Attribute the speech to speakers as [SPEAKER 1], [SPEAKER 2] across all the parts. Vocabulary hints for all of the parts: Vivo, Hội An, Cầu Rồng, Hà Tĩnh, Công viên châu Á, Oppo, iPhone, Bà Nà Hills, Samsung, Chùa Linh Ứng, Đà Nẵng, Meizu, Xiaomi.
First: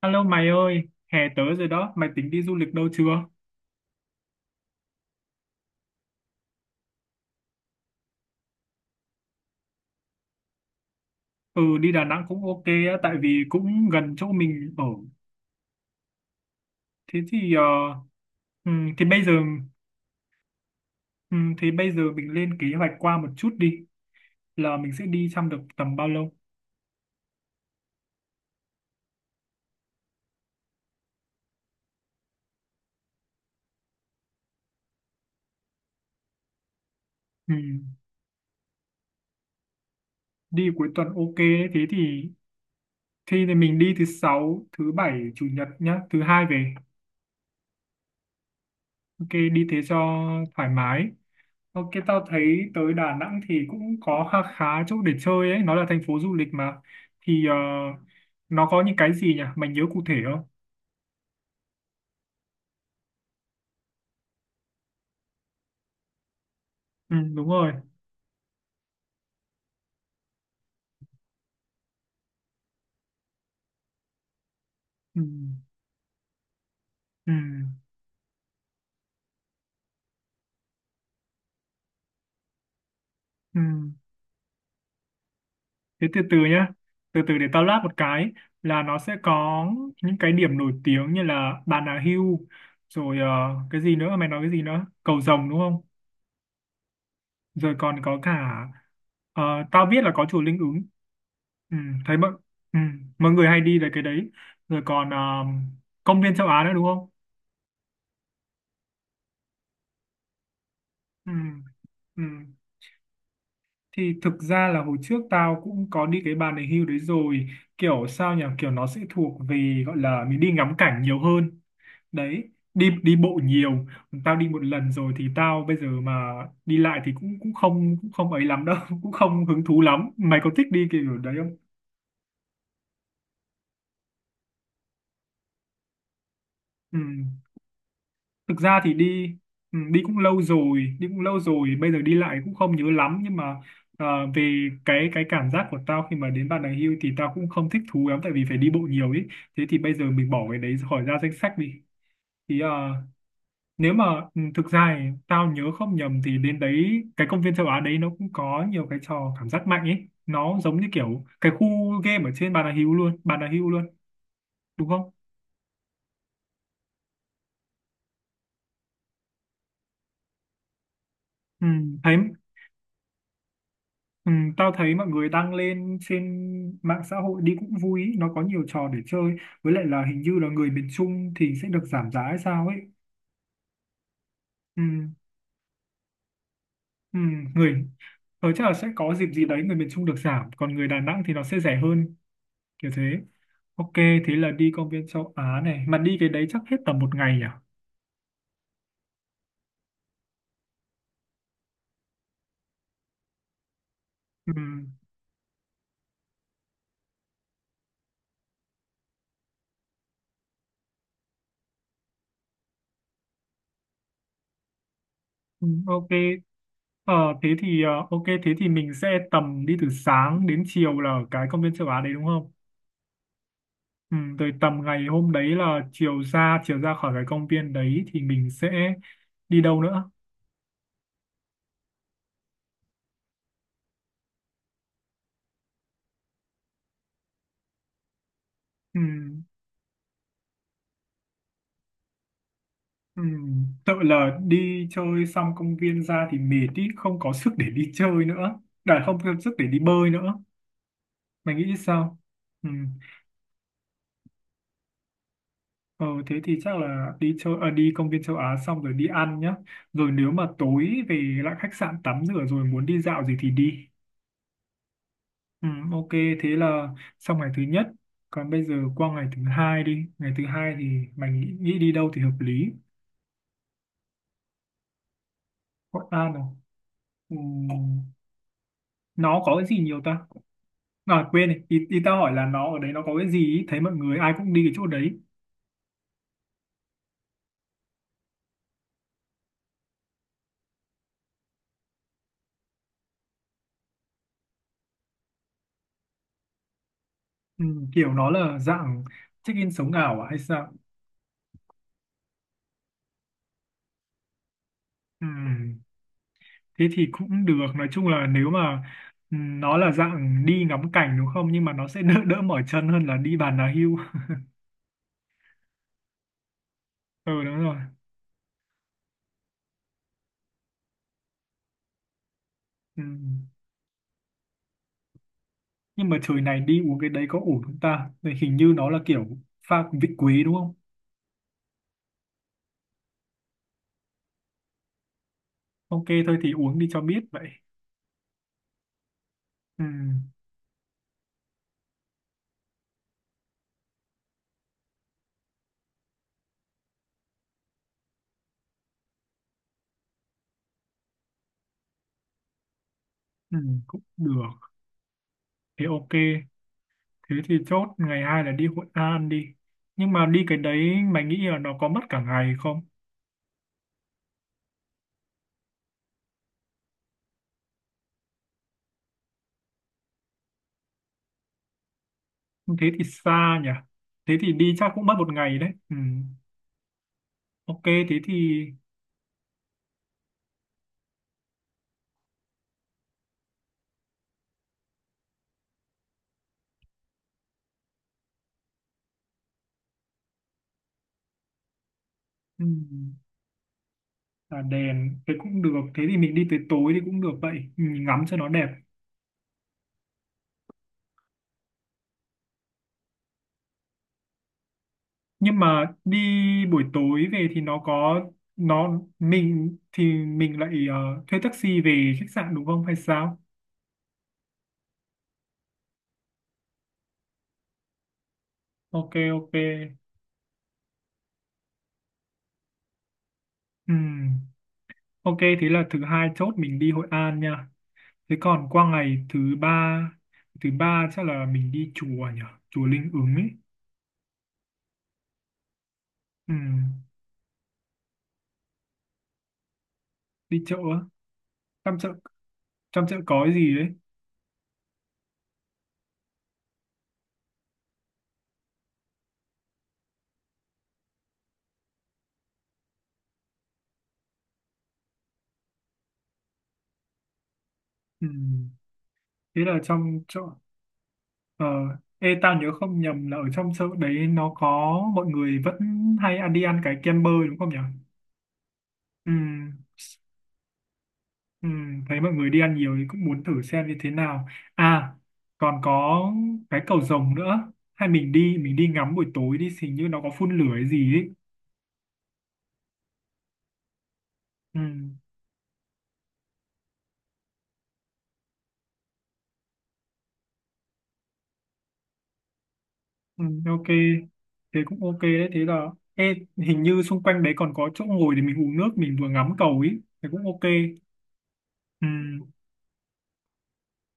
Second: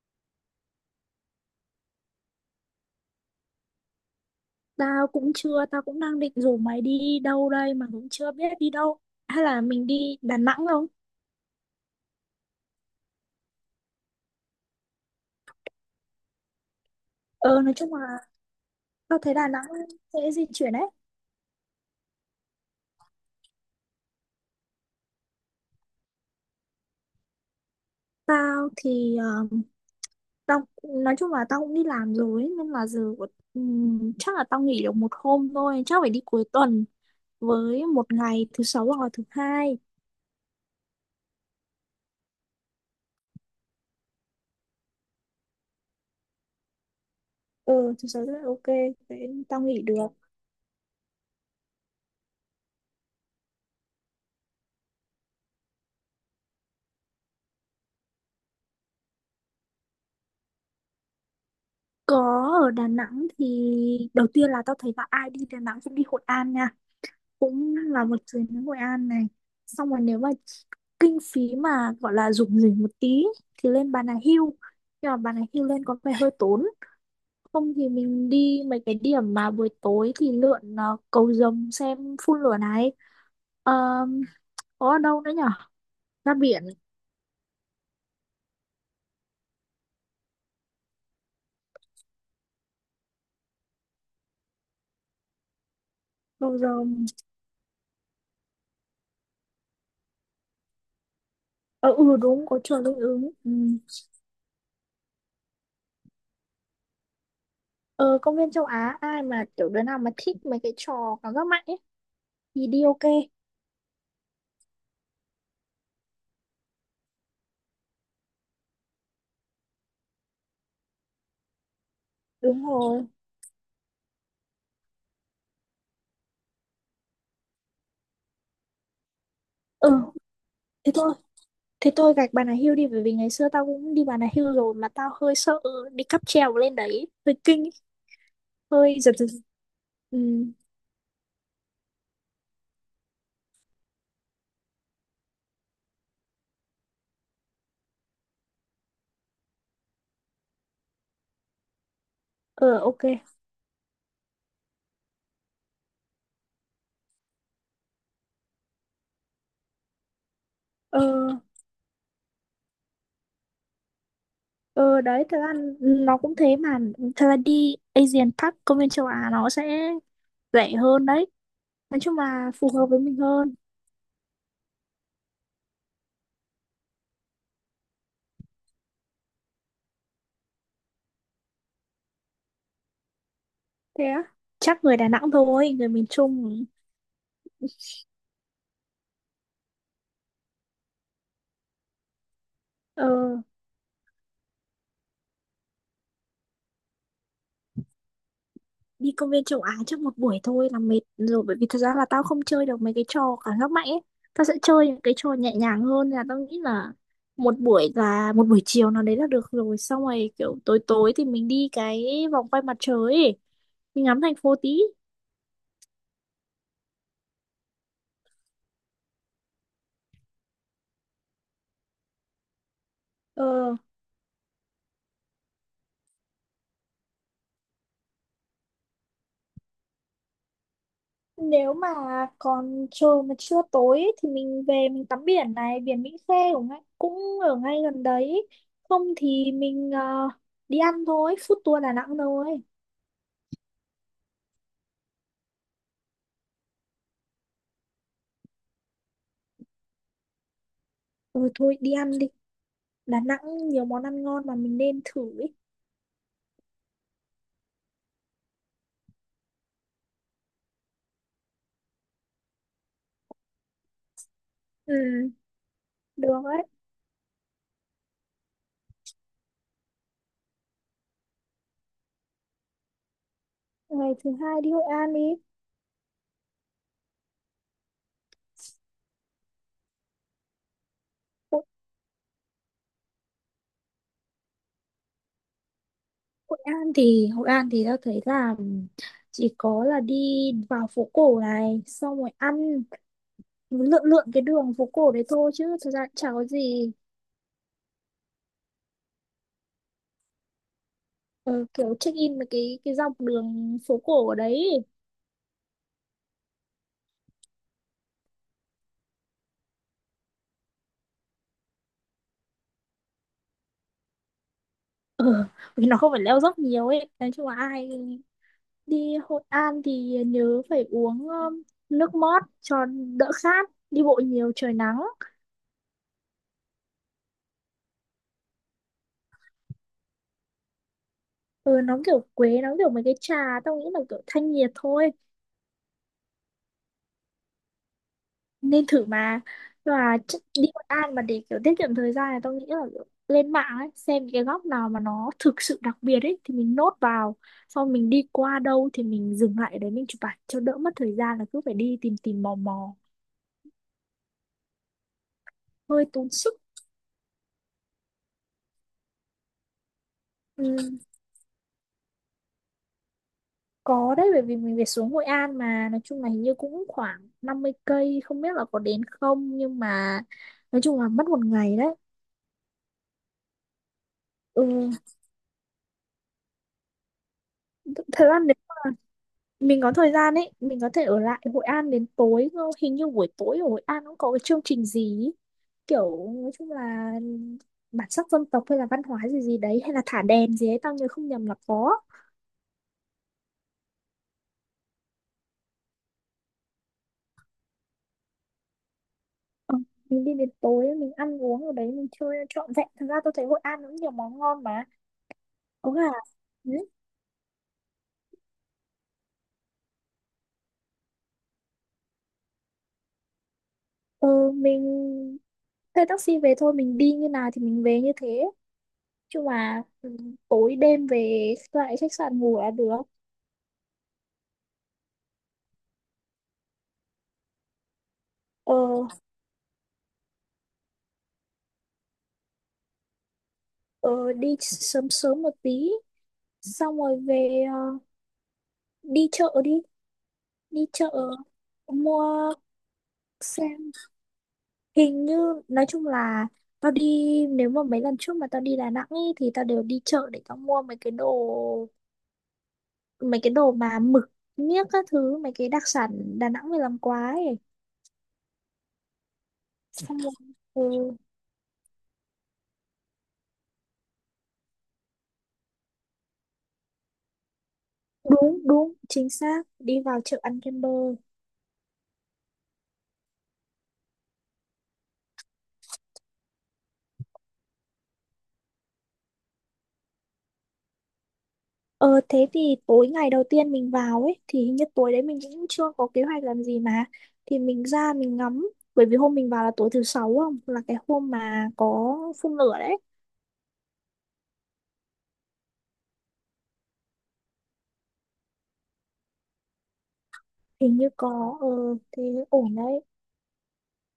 [SPEAKER 1] Alo mày ơi, hè tới rồi đó, mày tính đi du lịch đâu chưa?
[SPEAKER 2] Tao cũng chưa, tao cũng đang định rủ mày đi đâu đây mà cũng chưa biết đi đâu. Hay là mình đi Đà Nẵng không?
[SPEAKER 1] Ừ, đi Đà Nẵng cũng ok á, tại vì cũng gần chỗ mình ở. Thế thì ờ,
[SPEAKER 2] Ờ, nói chung là
[SPEAKER 1] thì
[SPEAKER 2] tao
[SPEAKER 1] bây giờ
[SPEAKER 2] thấy Đà Nẵng dễ di chuyển đấy.
[SPEAKER 1] Thì bây giờ mình lên kế hoạch qua một chút đi, là mình sẽ đi trong được tầm bao lâu?
[SPEAKER 2] Tao thì tao nói chung là tao cũng đi làm rồi ấy, nên là chắc là tao nghỉ được một hôm thôi, chắc phải đi cuối tuần
[SPEAKER 1] Ừm,
[SPEAKER 2] với một ngày thứ sáu hoặc là thứ hai.
[SPEAKER 1] đi cuối tuần ok đấy, thế thì mình đi thứ sáu, thứ bảy, chủ nhật nhá, thứ hai về.
[SPEAKER 2] Ừ, thứ sáu rất là ok,
[SPEAKER 1] Ok,
[SPEAKER 2] thế tao
[SPEAKER 1] đi thế
[SPEAKER 2] nghỉ
[SPEAKER 1] cho
[SPEAKER 2] được.
[SPEAKER 1] thoải mái. Ok, tao thấy tới Đà Nẵng thì cũng có khá khá chỗ để chơi ấy, nó là thành phố du lịch mà. Thì nó có những cái gì nhỉ? Mày nhớ cụ thể không?
[SPEAKER 2] Có, ở Đà Nẵng thì đầu tiên là tao thấy là ai đi Đà Nẵng cũng đi Hội An nha.
[SPEAKER 1] Ừ, đúng rồi.
[SPEAKER 2] Cũng là một chuyến đến Hội An này, xong rồi nếu mà kinh phí mà gọi là rủng rỉnh một tí thì lên Bà Nà Hill, nhưng mà
[SPEAKER 1] Ừ,
[SPEAKER 2] Bà Nà Hill lên có vẻ hơi tốn.
[SPEAKER 1] ừ,
[SPEAKER 2] Không thì mình đi mấy cái điểm mà buổi tối thì lượn cầu rồng xem phun lửa này.
[SPEAKER 1] ừ.
[SPEAKER 2] Ờ, có ở đâu nữa nhở,
[SPEAKER 1] Thế từ
[SPEAKER 2] ra
[SPEAKER 1] từ
[SPEAKER 2] biển,
[SPEAKER 1] nhá. Từ từ để tao lát một cái là nó sẽ có những cái điểm nổi tiếng như là Bà Nà Hill, rồi cái gì nữa? Mày nói cái gì nữa? Cầu Rồng đúng không?
[SPEAKER 2] cầu rồng.
[SPEAKER 1] Rồi còn có cả ờ, tao biết là có chùa Linh Ứng. Ừ,
[SPEAKER 2] Ờ ừ
[SPEAKER 1] thấy
[SPEAKER 2] đúng, có chùa
[SPEAKER 1] ừ,
[SPEAKER 2] Linh Ứng,
[SPEAKER 1] mọi người
[SPEAKER 2] ừ.
[SPEAKER 1] hay đi về cái đấy. Rồi còn công viên châu Á nữa đúng không?
[SPEAKER 2] Ờ, công viên châu Á ai mà kiểu đứa nào mà thích mấy cái trò
[SPEAKER 1] Ừ,
[SPEAKER 2] cảm giác mạnh ấy
[SPEAKER 1] ừ.
[SPEAKER 2] thì đi ok.
[SPEAKER 1] Thì thực ra là hồi trước tao cũng có đi cái Bà Nà Hills đấy rồi, kiểu sao nhỉ, kiểu nó sẽ thuộc về gọi là mình đi ngắm cảnh nhiều hơn đấy,
[SPEAKER 2] Đúng
[SPEAKER 1] đi
[SPEAKER 2] rồi,
[SPEAKER 1] đi bộ nhiều. Tao đi một lần rồi thì tao bây giờ mà đi lại thì cũng cũng không ấy lắm đâu cũng không hứng thú
[SPEAKER 2] ừ,
[SPEAKER 1] lắm. Mày có thích đi
[SPEAKER 2] thế thôi.
[SPEAKER 1] kiểu đấy không?
[SPEAKER 2] Thế tôi gạch Bà Nà Hills đi, bởi vì ngày xưa tao cũng đi Bà Nà Hills rồi mà tao hơi sợ đi cáp treo lên
[SPEAKER 1] Ừ.
[SPEAKER 2] đấy, hơi kinh, ấy,
[SPEAKER 1] Thực ra thì
[SPEAKER 2] hơi giật giật.
[SPEAKER 1] đi cũng
[SPEAKER 2] Ừ,
[SPEAKER 1] lâu rồi, bây giờ đi lại cũng không nhớ lắm, nhưng mà về cái cảm giác của tao khi mà đến Bà Nà Hills thì tao cũng không thích thú lắm tại vì phải đi bộ nhiều ấy. Thế thì bây giờ mình bỏ cái đấy khỏi ra danh sách đi. Thì
[SPEAKER 2] ờ ok.
[SPEAKER 1] nếu mà thực ra thì tao nhớ không nhầm thì đến đấy cái công viên châu Á đấy nó cũng có nhiều cái trò cảm giác mạnh ấy, nó giống như
[SPEAKER 2] Ờ
[SPEAKER 1] kiểu cái khu game ở trên Bà Nà Hills luôn Bà Nà Hills luôn đúng
[SPEAKER 2] ờ,
[SPEAKER 1] không?
[SPEAKER 2] đấy thật ra nó cũng thế mà, thật ra đi Asian Park, công viên châu Á nó sẽ rẻ hơn đấy.
[SPEAKER 1] Ừ,
[SPEAKER 2] Nói
[SPEAKER 1] thấy
[SPEAKER 2] chung là phù hợp với mình hơn.
[SPEAKER 1] Ừ, tao thấy mọi người đăng lên trên mạng xã hội đi cũng vui ý, nó có nhiều trò để chơi. Với lại là hình như là người miền Trung thì sẽ được giảm giá hay sao ấy.
[SPEAKER 2] Thế á?
[SPEAKER 1] Ừ,
[SPEAKER 2] Chắc người Đà Nẵng thôi, người miền Trung.
[SPEAKER 1] ừ, người ở chắc là sẽ có dịp gì đấy người miền Trung được giảm, còn người Đà Nẵng thì nó sẽ rẻ hơn, kiểu thế.
[SPEAKER 2] Ờ,
[SPEAKER 1] Ok thế là đi công viên châu Á này, mà đi cái đấy chắc hết tầm một ngày à?
[SPEAKER 2] đi công viên châu Á trong một buổi thôi là mệt rồi, bởi vì thật ra là tao không chơi được mấy cái trò cảm giác mạnh ấy, tao
[SPEAKER 1] Ừ,
[SPEAKER 2] sẽ chơi những cái trò nhẹ nhàng hơn. Là tao nghĩ là một buổi chiều nào đấy là được rồi, xong rồi kiểu tối tối thì mình đi cái vòng quay mặt trời ấy, mình ngắm thành phố tí.
[SPEAKER 1] ừ, ok. ờ, Thế thì ok thế thì mình sẽ tầm đi từ sáng đến chiều là ở cái công viên châu Á đấy đúng không?
[SPEAKER 2] Ờ,
[SPEAKER 1] Ừ, rồi tầm ngày hôm đấy là chiều ra khỏi cái công viên đấy thì mình sẽ đi đâu nữa?
[SPEAKER 2] nếu mà còn trời mà chưa tối ấy, thì mình về mình tắm biển này, biển Mỹ Khê cũng ngay, cũng ở ngay gần đấy.
[SPEAKER 1] Ừ,
[SPEAKER 2] Không thì mình đi ăn thôi, food tour Đà Nẵng thôi.
[SPEAKER 1] ừ, tự là đi chơi xong công viên ra thì mệt ý, không có sức để đi chơi nữa, đã không có sức để đi bơi nữa.
[SPEAKER 2] Ừ,
[SPEAKER 1] Mày nghĩ
[SPEAKER 2] thôi đi
[SPEAKER 1] sao?
[SPEAKER 2] ăn đi,
[SPEAKER 1] Ừ.
[SPEAKER 2] Đà Nẵng nhiều món ăn ngon mà mình nên thử ấy.
[SPEAKER 1] ờ, Thế thì chắc là đi chơi à, đi công viên châu Á xong rồi đi ăn nhá, rồi nếu mà tối về lại khách sạn tắm rửa rồi muốn đi dạo gì thì đi.
[SPEAKER 2] Ừ,
[SPEAKER 1] Ừ, ok
[SPEAKER 2] được
[SPEAKER 1] thế
[SPEAKER 2] đấy.
[SPEAKER 1] là xong ngày thứ nhất. Còn bây giờ qua ngày thứ hai đi, ngày thứ hai thì mày nghĩ đi đâu thì hợp lý?
[SPEAKER 2] Ngày thứ hai đi Hội An đi.
[SPEAKER 1] Hội An à? Ừ, nó có cái gì nhiều ta? À quên này,
[SPEAKER 2] Hội,
[SPEAKER 1] ý tao hỏi là nó ở đấy nó có cái gì ý? Thấy mọi người ai cũng đi cái chỗ đấy.
[SPEAKER 2] Hội An thì, Hội An thì tao thấy là chỉ có là đi vào phố cổ này, xong rồi ăn, lượn lượn cái đường phố cổ đấy thôi chứ thực ra cũng chả có gì.
[SPEAKER 1] Ừ, kiểu nó là dạng check-in sống ảo à hay sao?
[SPEAKER 2] Ờ, kiểu check in với cái dọc đường phố cổ ở đấy.
[SPEAKER 1] Ừ, thế thì cũng được, nói chung là nếu mà nó là dạng đi ngắm cảnh đúng không, nhưng mà nó sẽ đỡ đỡ mỏi chân hơn là đi bàn đà hưu.
[SPEAKER 2] Ờ, vì nó không phải leo dốc nhiều ấy. Nói
[SPEAKER 1] Ừ
[SPEAKER 2] chung là
[SPEAKER 1] đúng rồi.
[SPEAKER 2] ai đi Hội An thì nhớ phải uống nước mót cho
[SPEAKER 1] Ừ.
[SPEAKER 2] đỡ khát. Đi bộ nhiều trời nắng.
[SPEAKER 1] Nhưng mà trời này đi uống cái đấy có ổn không ta? Đây hình như nó là kiểu pha vị quý đúng không?
[SPEAKER 2] Ừ, nó kiểu quế, nó kiểu mấy cái trà, tao nghĩ là kiểu thanh nhiệt thôi,
[SPEAKER 1] Ok thôi thì uống đi cho biết vậy.
[SPEAKER 2] nên thử mà.
[SPEAKER 1] Ừ,
[SPEAKER 2] Và chắc đi Hội An mà để kiểu tiết kiệm thời gian này, tao nghĩ là kiểu lên mạng ấy xem những cái góc nào mà nó thực sự đặc biệt ấy thì mình nốt vào, xong mình đi qua đâu thì mình dừng lại ở đấy mình chụp ảnh cho đỡ mất thời gian là cứ phải đi tìm tìm mò mò,
[SPEAKER 1] ừ, cũng được. Thế
[SPEAKER 2] hơi
[SPEAKER 1] ok,
[SPEAKER 2] tốn sức.
[SPEAKER 1] thế thì chốt ngày hai là đi Hội An đi. Nhưng mà đi cái đấy,
[SPEAKER 2] Ừ,
[SPEAKER 1] mày nghĩ là nó có mất cả ngày không?
[SPEAKER 2] có đấy, bởi vì mình về xuống Hội An mà nói chung là hình như cũng khoảng 50 cây, không biết là có đến không, nhưng mà nói chung là mất một ngày đấy.
[SPEAKER 1] Thế thì xa nhỉ, thế thì đi
[SPEAKER 2] Ừ,
[SPEAKER 1] chắc cũng mất một ngày đấy. Ừ. Ok thế
[SPEAKER 2] thật
[SPEAKER 1] thì
[SPEAKER 2] ra nếu mình có thời gian ấy mình có thể ở lại Hội An đến tối cơ. Hình như buổi tối ở Hội An cũng có cái chương trình gì ý, kiểu nói chung là bản sắc dân tộc hay là văn hóa gì gì đấy, hay là thả đèn gì ấy, tao nhớ không nhầm là có.
[SPEAKER 1] ừ. Tà đèn thế cũng được, thế thì mình đi tới tối thì cũng được, vậy mình ngắm cho nó đẹp.
[SPEAKER 2] Ờ, mình đi đến tối mình ăn uống ở đấy mình chơi trọn vẹn, thật ra tôi thấy Hội An cũng nhiều món ngon mà,
[SPEAKER 1] Nhưng
[SPEAKER 2] có
[SPEAKER 1] mà
[SPEAKER 2] gà.
[SPEAKER 1] đi
[SPEAKER 2] Ừ.
[SPEAKER 1] buổi tối về thì nó có mình thì mình lại thuê taxi về khách sạn đúng không hay sao?
[SPEAKER 2] Ừ, mình thuê taxi về thôi, mình đi như nào thì mình về như thế
[SPEAKER 1] Ok
[SPEAKER 2] chứ
[SPEAKER 1] ok.
[SPEAKER 2] mà, ừ, tối đêm về lại khách sạn ngủ là được.
[SPEAKER 1] Ừm, ok thế là thứ hai chốt mình đi Hội An nha. Thế còn
[SPEAKER 2] Ờ.
[SPEAKER 1] qua ngày thứ ba, thứ ba chắc là mình đi chùa nhỉ, chùa Linh Ứng ấy.
[SPEAKER 2] Ờ, đi sớm sớm một tí, xong
[SPEAKER 1] Ừm,
[SPEAKER 2] rồi về đi chợ đi.
[SPEAKER 1] đi chợ
[SPEAKER 2] Đi
[SPEAKER 1] á.
[SPEAKER 2] chợ,
[SPEAKER 1] trong chợ
[SPEAKER 2] mua,
[SPEAKER 1] trong chợ có cái gì đấy.
[SPEAKER 2] xem, hình như nói chung là tao đi, nếu mà mấy lần trước mà tao đi Đà Nẵng ý, thì tao đều đi chợ để tao mua mấy cái đồ, mấy cái đồ mà mực miếc các thứ, mấy cái đặc sản Đà Nẵng về làm quá ấy.
[SPEAKER 1] Ừm, thế là
[SPEAKER 2] Xong
[SPEAKER 1] trong
[SPEAKER 2] rồi,
[SPEAKER 1] chợ.
[SPEAKER 2] ừ,
[SPEAKER 1] Ờ, ê, tao nhớ không nhầm là ở trong chợ đấy nó có mọi người vẫn hay ăn đi ăn cái kem bơ đúng không nhỉ?
[SPEAKER 2] đúng đúng chính
[SPEAKER 1] Ừ,
[SPEAKER 2] xác, đi vào chợ ăn kem bơ.
[SPEAKER 1] ừ, thấy mọi người đi ăn nhiều thì cũng muốn thử xem như thế nào. À, còn có cái Cầu Rồng nữa. Hay mình đi ngắm buổi tối đi, hình như nó có phun lửa hay gì ấy.
[SPEAKER 2] Ờ thế thì tối ngày đầu tiên mình vào ấy thì hình
[SPEAKER 1] Ừ,
[SPEAKER 2] như tối đấy mình cũng chưa có kế hoạch làm gì mà, thì mình ra mình ngắm, bởi vì hôm mình vào là tối thứ sáu, không là cái hôm mà có phun lửa đấy.
[SPEAKER 1] ừ, ok. Thế cũng ok đấy. Thế là ê, hình như xung quanh đấy còn có chỗ ngồi để mình uống nước, mình vừa ngắm cầu ấy. Thế cũng ok.
[SPEAKER 2] Hình như có
[SPEAKER 1] Ừ,
[SPEAKER 2] thế, ổn đấy.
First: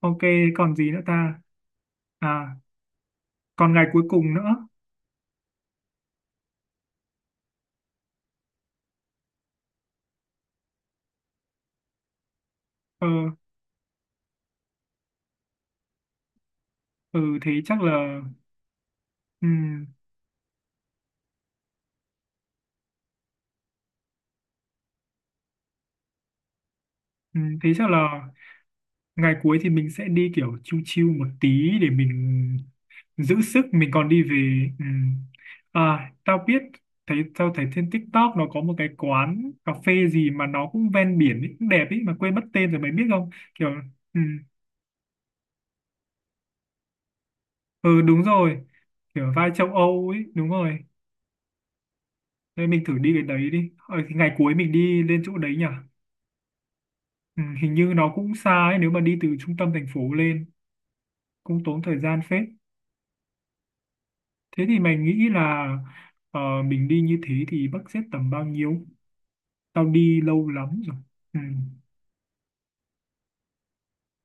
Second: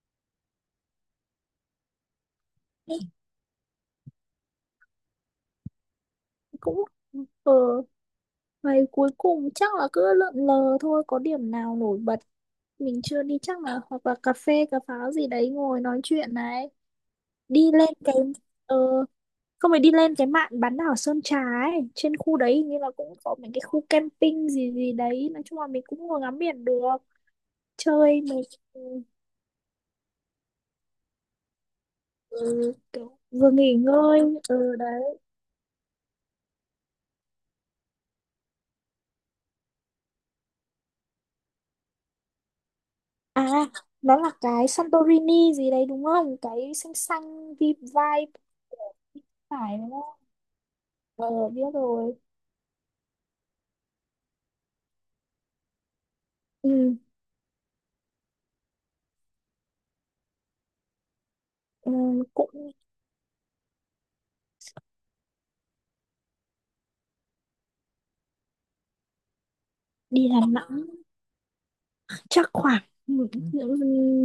[SPEAKER 1] ok, còn gì nữa ta? À,
[SPEAKER 2] Thế
[SPEAKER 1] còn ngày cuối cùng nữa.
[SPEAKER 2] cũng, ờ, ngày cuối cùng chắc là cứ lượn lờ thôi, có điểm nào nổi bật mình
[SPEAKER 1] ờ
[SPEAKER 2] chưa đi chắc là, hoặc là cà phê cà pháo gì đấy ngồi nói chuyện này.
[SPEAKER 1] ừ, thế
[SPEAKER 2] Đi
[SPEAKER 1] chắc
[SPEAKER 2] lên cái
[SPEAKER 1] là
[SPEAKER 2] ờ Không phải,
[SPEAKER 1] ừm,
[SPEAKER 2] đi lên cái mạn bán đảo Sơn Trà ấy, trên khu đấy hình như là cũng có mấy cái khu camping gì gì đấy, nói chung là mình cũng ngồi ngắm biển được,
[SPEAKER 1] Thế chắc
[SPEAKER 2] chơi.
[SPEAKER 1] là
[SPEAKER 2] Mình,
[SPEAKER 1] ngày cuối thì mình sẽ đi kiểu chill chill một tí để mình
[SPEAKER 2] ừ, kiểu
[SPEAKER 1] giữ
[SPEAKER 2] vừa
[SPEAKER 1] sức
[SPEAKER 2] nghỉ
[SPEAKER 1] mình còn
[SPEAKER 2] ngơi.
[SPEAKER 1] đi về
[SPEAKER 2] Ừ
[SPEAKER 1] ừm.
[SPEAKER 2] đấy.
[SPEAKER 1] À tao biết, tao thấy trên TikTok nó có một cái quán cà phê gì mà nó cũng ven biển ấy, cũng đẹp ấy mà quên mất tên rồi mày biết không?
[SPEAKER 2] À,
[SPEAKER 1] Kiểu
[SPEAKER 2] nó là
[SPEAKER 1] ừm,
[SPEAKER 2] cái Santorini gì đấy đúng không, cái xanh xanh
[SPEAKER 1] ừ đúng
[SPEAKER 2] vibe
[SPEAKER 1] rồi, kiểu vai châu
[SPEAKER 2] phải đúng
[SPEAKER 1] Âu
[SPEAKER 2] không?
[SPEAKER 1] ấy đúng rồi.
[SPEAKER 2] Ờ, biết rồi.
[SPEAKER 1] Nên mình thử đi cái đấy đi, thì ngày cuối mình đi lên chỗ đấy nhỉ.
[SPEAKER 2] Ừ,
[SPEAKER 1] Ừ, hình như nó cũng xa ấy, nếu mà đi từ trung tâm thành phố lên cũng tốn
[SPEAKER 2] ừ,
[SPEAKER 1] thời gian phết.
[SPEAKER 2] cũng.
[SPEAKER 1] Thế thì mày nghĩ là mình đi như thế thì budget sẽ tầm bao nhiêu? Tao đi
[SPEAKER 2] Đi Đà
[SPEAKER 1] lâu lắm
[SPEAKER 2] Nẵng
[SPEAKER 1] rồi. Ừ.
[SPEAKER 2] chắc khoảng, ừ,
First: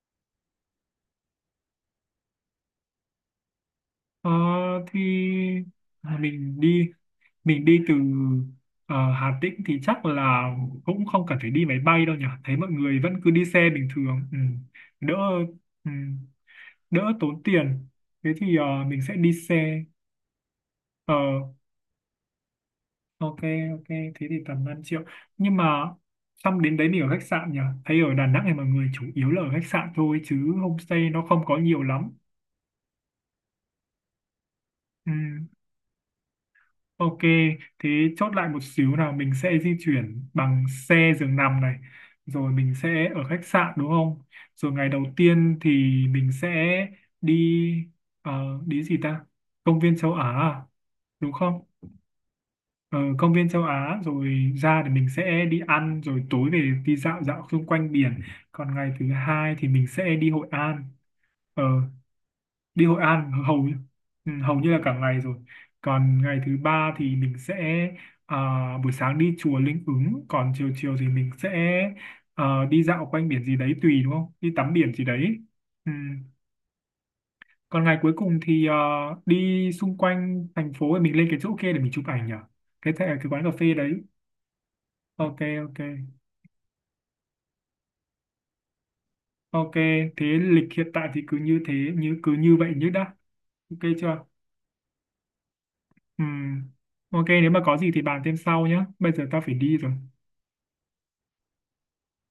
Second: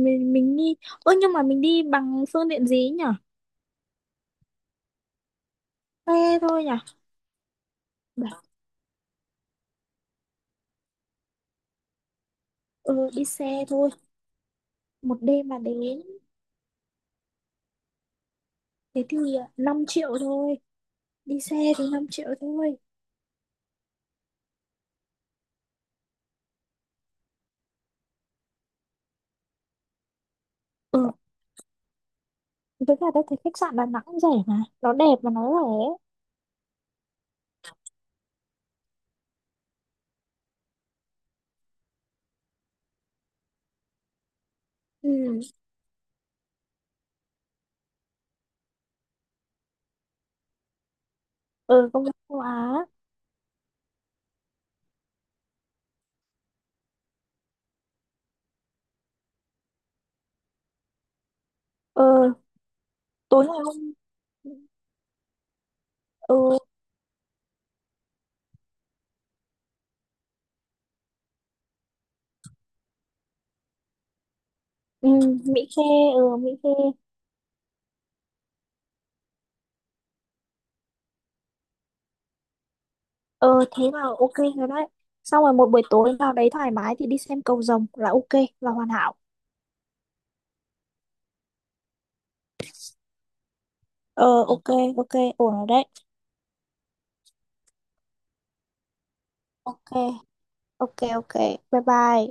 [SPEAKER 2] mình đi, ơ nhưng mà mình đi bằng phương tiện gì nhỉ,
[SPEAKER 1] Ờ, thì
[SPEAKER 2] xe
[SPEAKER 1] à, mình
[SPEAKER 2] thôi nhỉ.
[SPEAKER 1] đi mình đi từ Hà Tĩnh thì chắc là cũng không cần phải đi máy bay đâu nhỉ. Thấy mọi người
[SPEAKER 2] Ừ,
[SPEAKER 1] vẫn
[SPEAKER 2] đi
[SPEAKER 1] cứ đi
[SPEAKER 2] xe
[SPEAKER 1] xe bình
[SPEAKER 2] thôi,
[SPEAKER 1] thường. Ừ. Đỡ
[SPEAKER 2] một đêm mà
[SPEAKER 1] ừ.
[SPEAKER 2] đến.
[SPEAKER 1] Đỡ tốn tiền. Thế thì mình
[SPEAKER 2] Thế
[SPEAKER 1] sẽ
[SPEAKER 2] thì
[SPEAKER 1] đi xe.
[SPEAKER 2] 5 triệu thôi,
[SPEAKER 1] Ờ,
[SPEAKER 2] đi xe thì 5 triệu thôi.
[SPEAKER 1] ok ok, thế thì tầm 5 triệu. Nhưng mà xong đến đấy mình ở khách sạn nhỉ, thấy ở Đà Nẵng này mọi người chủ yếu là ở khách sạn thôi chứ homestay
[SPEAKER 2] Ừ,
[SPEAKER 1] nó không có nhiều lắm.
[SPEAKER 2] với cả tôi thấy khách sạn Đà Nẵng cũng rẻ, mà nó
[SPEAKER 1] Ừ,
[SPEAKER 2] đẹp mà nó rẻ.
[SPEAKER 1] ok. Thế chốt lại một xíu nào, mình sẽ di chuyển bằng xe giường nằm này, rồi mình sẽ ở khách sạn đúng không, rồi ngày đầu
[SPEAKER 2] Ừ.
[SPEAKER 1] tiên thì mình sẽ đi ờ, đi gì ta, công viên châu Á à? Đúng không?
[SPEAKER 2] Ừ, công nhận châu Á.
[SPEAKER 1] Ờ, Công viên châu Á rồi ra thì mình sẽ đi ăn rồi tối về đi dạo dạo xung quanh biển. Còn ngày thứ hai thì mình sẽ đi Hội An, ờ,
[SPEAKER 2] Ừ, tối
[SPEAKER 1] hầu
[SPEAKER 2] ngày
[SPEAKER 1] như-
[SPEAKER 2] hôm.
[SPEAKER 1] Ừ, hầu như là cả ngày rồi. Còn ngày thứ
[SPEAKER 2] Ừ,
[SPEAKER 1] ba thì mình sẽ à, buổi sáng đi chùa Linh Ứng, còn chiều chiều thì mình sẽ đi dạo quanh biển gì đấy, tùy đúng không, đi tắm biển gì
[SPEAKER 2] ừ,
[SPEAKER 1] đấy.
[SPEAKER 2] Mỹ Khê.
[SPEAKER 1] Ừ.
[SPEAKER 2] Ừ, Mỹ Khê.
[SPEAKER 1] Còn ngày cuối cùng thì đi xung quanh thành phố, mình lên cái chỗ kia để mình chụp ảnh nhỉ, cái quán cà
[SPEAKER 2] Ừ,
[SPEAKER 1] phê
[SPEAKER 2] thế
[SPEAKER 1] đấy.
[SPEAKER 2] là ok rồi đấy.
[SPEAKER 1] Ok
[SPEAKER 2] Xong rồi một
[SPEAKER 1] ok
[SPEAKER 2] buổi tối vào đấy thoải mái thì đi xem cầu rồng là ok, là hoàn hảo.
[SPEAKER 1] ok, thế lịch hiện tại thì cứ như vậy nhất đã. Ok chưa?
[SPEAKER 2] Ờ, ok. Ok, ổn rồi đấy.
[SPEAKER 1] Ừ ok, nếu mà có gì thì bàn thêm sau nhé, bây giờ tao phải đi
[SPEAKER 2] Ok,
[SPEAKER 1] rồi.
[SPEAKER 2] ok, ok, bye bye.